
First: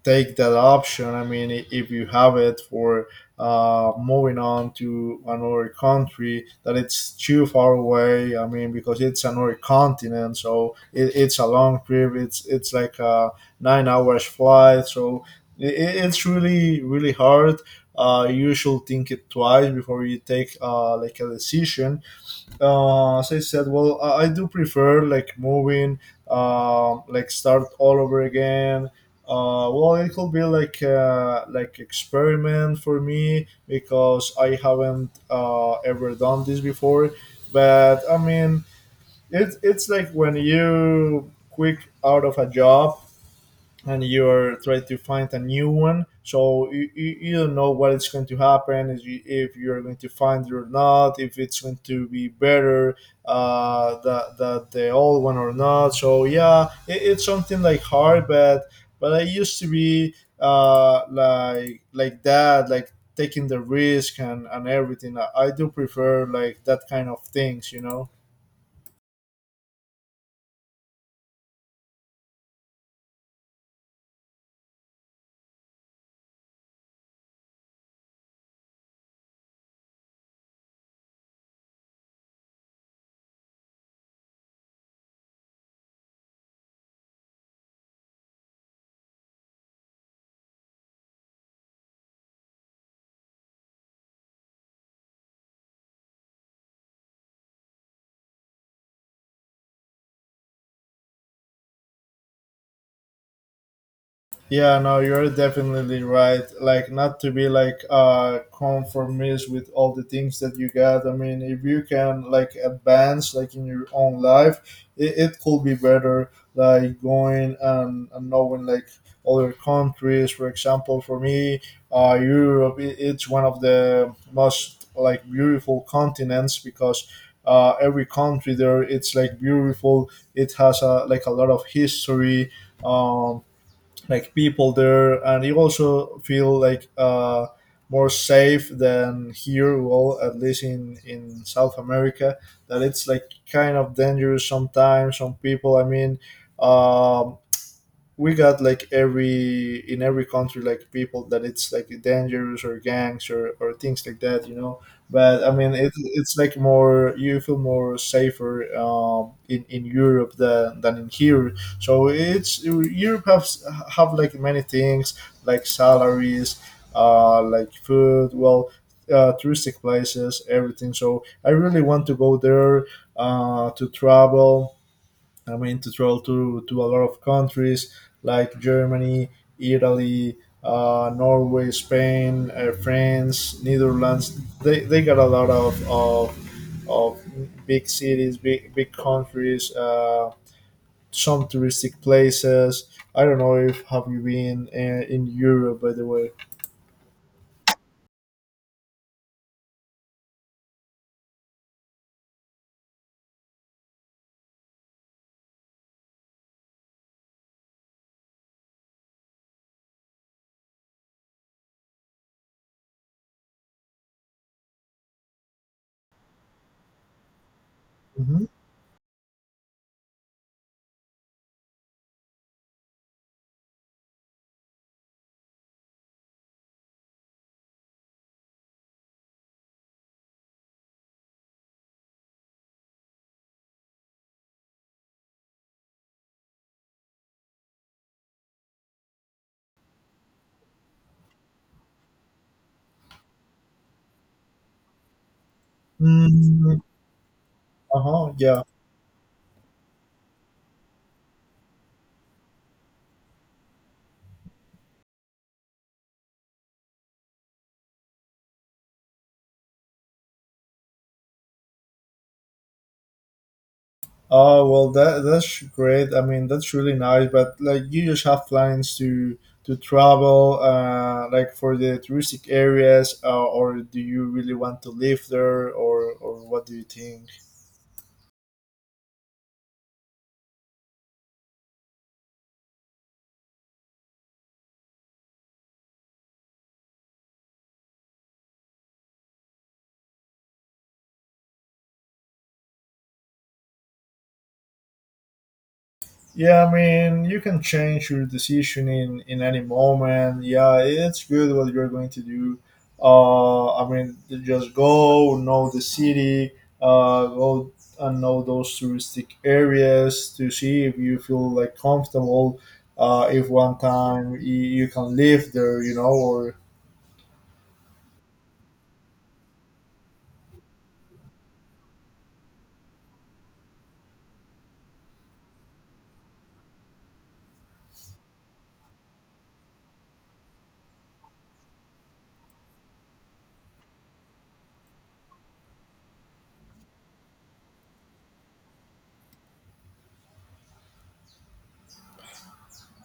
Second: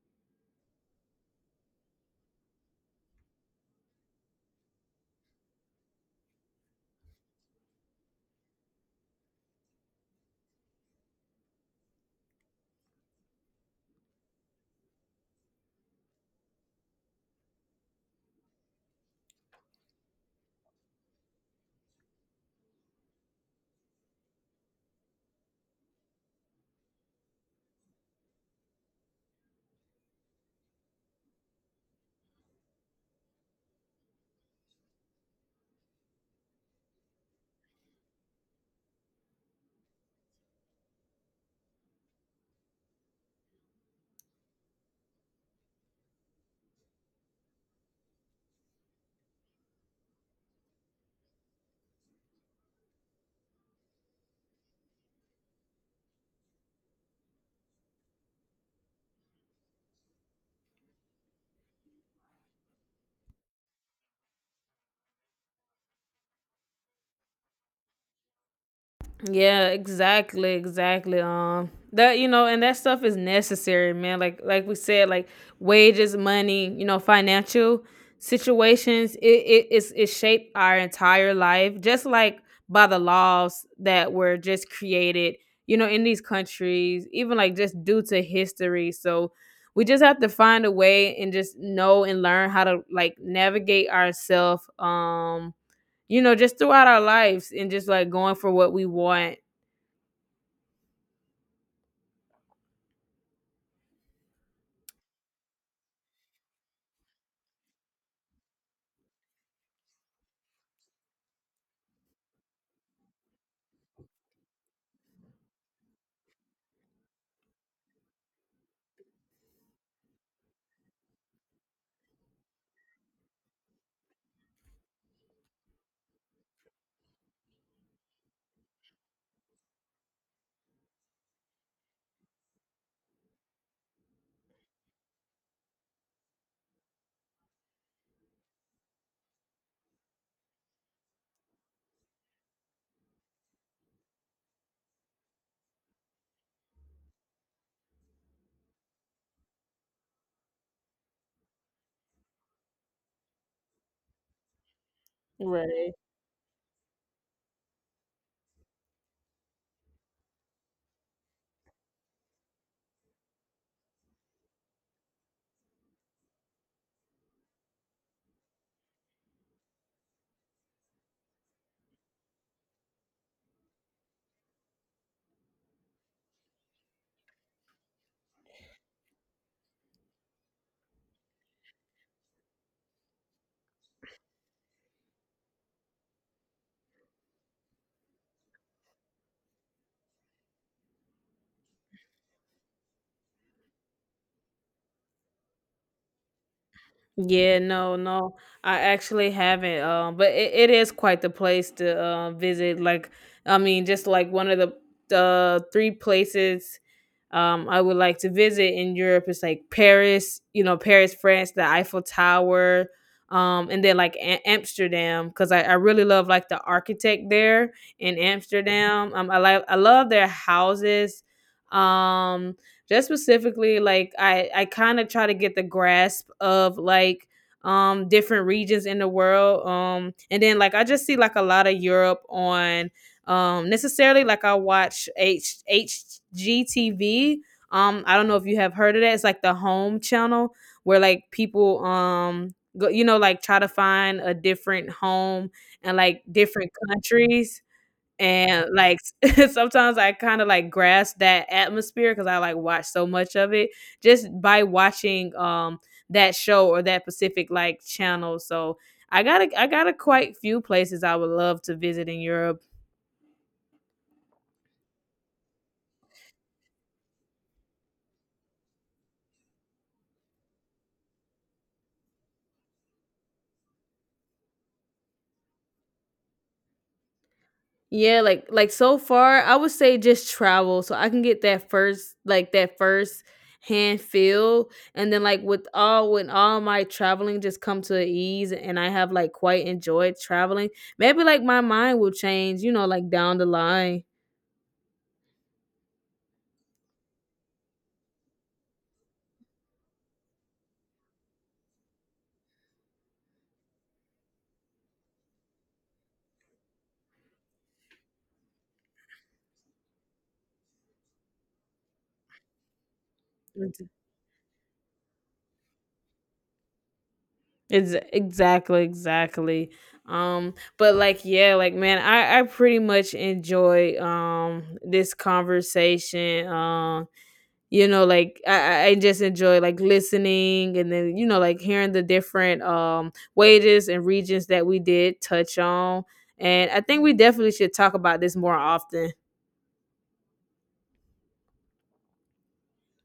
take that option. I mean, if you have it for moving on to another country that it's too far away. I mean, because it's another continent, so it's a long trip. It's like a 9 hours flight. So it's really really hard. You should think it twice before you take like a decision, as I said. Well, I do prefer like moving, like start all over again. Well, it could be like experiment for me because I haven't ever done this before. But I mean, it's like when you quick out of a job and you're trying to find a new one, so you don't know what is going to happen if, you, if you're going to find it or not, if it's going to be better uh, the old one or not. So yeah, it's something like hard, but I used to be like that, like taking the risk, and everything. I do prefer like that kind of things, you know. Yeah, exactly, exactly. That you know, and that stuff is necessary, man. Like we said, like wages, money, you know, financial situations. It is, it shaped our entire life, just like by the laws that were just created, you know, in these countries, even like just due to history. So we just have to find a way and just know and learn how to like navigate ourselves. You know, just throughout our lives and just like going for what we want. Yeah, no, you're definitely right. Like, not to be like conformist with all the things that you got. I mean, if you can like advance like in your own life, it could be better. Like going and knowing like other countries. For example, for me, Europe I it's one of the most like beautiful continents, because. Every country there it's like beautiful, it has a, like a lot of history, um, like people there, and you also feel like more safe than here. Well, at least in South America, that it's like kind of dangerous sometimes. Some people, I mean. Um, we got like every in every country like people that it's like dangerous or gangs or things like that, you know. But I mean it, Right. it's like more you feel more safer in Europe than in here. So it's Europe has have like many things, like salaries, like food, well, touristic places, everything. So I really want to go there to travel. I mean, to travel to a lot of countries like Germany, Italy, Norway, Spain, France, Netherlands. They got a lot of big cities, big, big countries, some touristic places. I don't know if have you been in Europe, by the way. Yeah, no, no. I actually haven't. But it is quite the place to visit. Like, I mean, just like one of the three places I would like to visit in Europe is like Paris, you know, Paris, France, the Eiffel Tower, and then like Amsterdam, because I really love like the architect there in Mm-hmm. Amsterdam. I like I love their houses. Um just specifically like I kind of try to get the grasp of like different regions in the world, and then like I just see like a lot of Europe on, necessarily like I watch h HGTV. I don't know if you have heard of that, it's like the home channel where like people go, you know, like try to find a different home and like different Mm, countries uh-huh. Yeah, and like sometimes I kind of like grasp that atmosphere because I like watch so much of it, just by watching that show or that specific like channel. So I got a quite few places I would love to visit in Europe. oh well, that that's great. I mean, that's really nice. But like, you just have plans to travel, like for the touristic areas, or do you really want to live there, or what do you think? Yeah, like so far, I would say just travel so I can get that first like that first hand feel, and then like with all when all my traveling just come to a ease and I have like quite enjoyed traveling, maybe like my mind will change, you know, like down the line. Yeah, I mean, you can change your decision in any moment. Yeah, it's good what you're going to do. I mean, just go know the city, go and know those touristic areas to see if you feel like comfortable. If one Ex- time you can live there, you know, or Exactly, exactly. But like yeah, like man, I pretty much enjoy this conversation. You know, like I just enjoy like listening, and then you know like hearing the different wages and regions that we did touch on, and I think we definitely should talk about this more often.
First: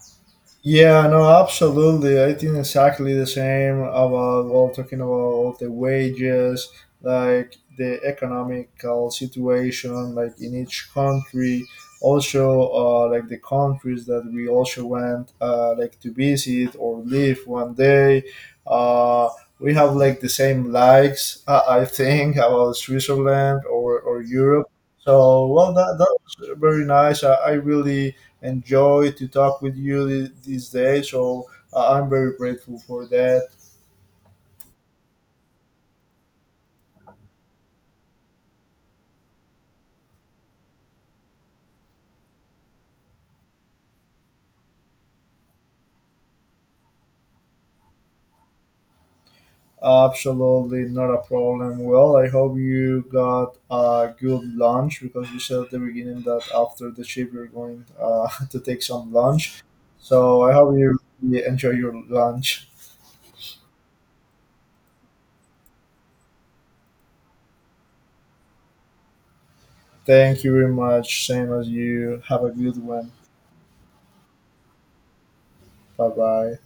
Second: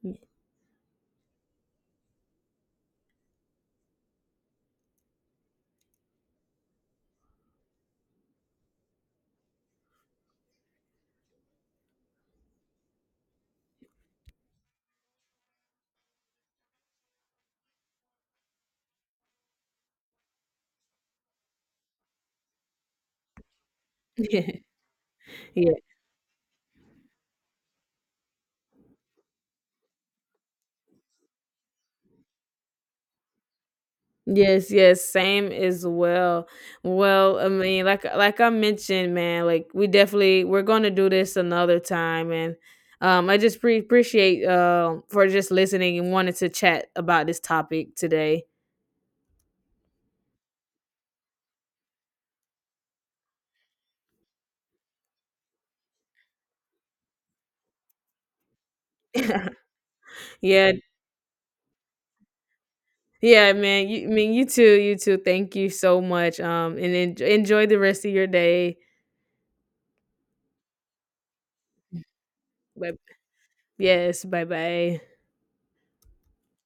yeah, no, absolutely. I think exactly the same about, well, talking about the wages, like the economical situation, like in each country. Also, like the countries that we also went, like to visit or live one day. Uh, we have like the same likes, I think, about Switzerland or Yeah, Europe. So, well, that, that was very nice. I really enjoy to talk with you these days. So I'm very grateful for that. yes, yes, same as well. Well, I mean like I mentioned, man, like we definitely we're gonna do this another time, and I just appreciate for just listening and wanting to chat about this topic today. Absolutely, not a problem. Well, I hope you got a good lunch because you said at the beginning that after the shift you're going to take some lunch. So I Yeah. hope you really enjoy your lunch. Yeah, man. You, I mean, you too. You too. Thank you so much. And enjoy the rest of your day. Thank you very much. Same as you. Have a good But one. yes, bye bye. Bye bye.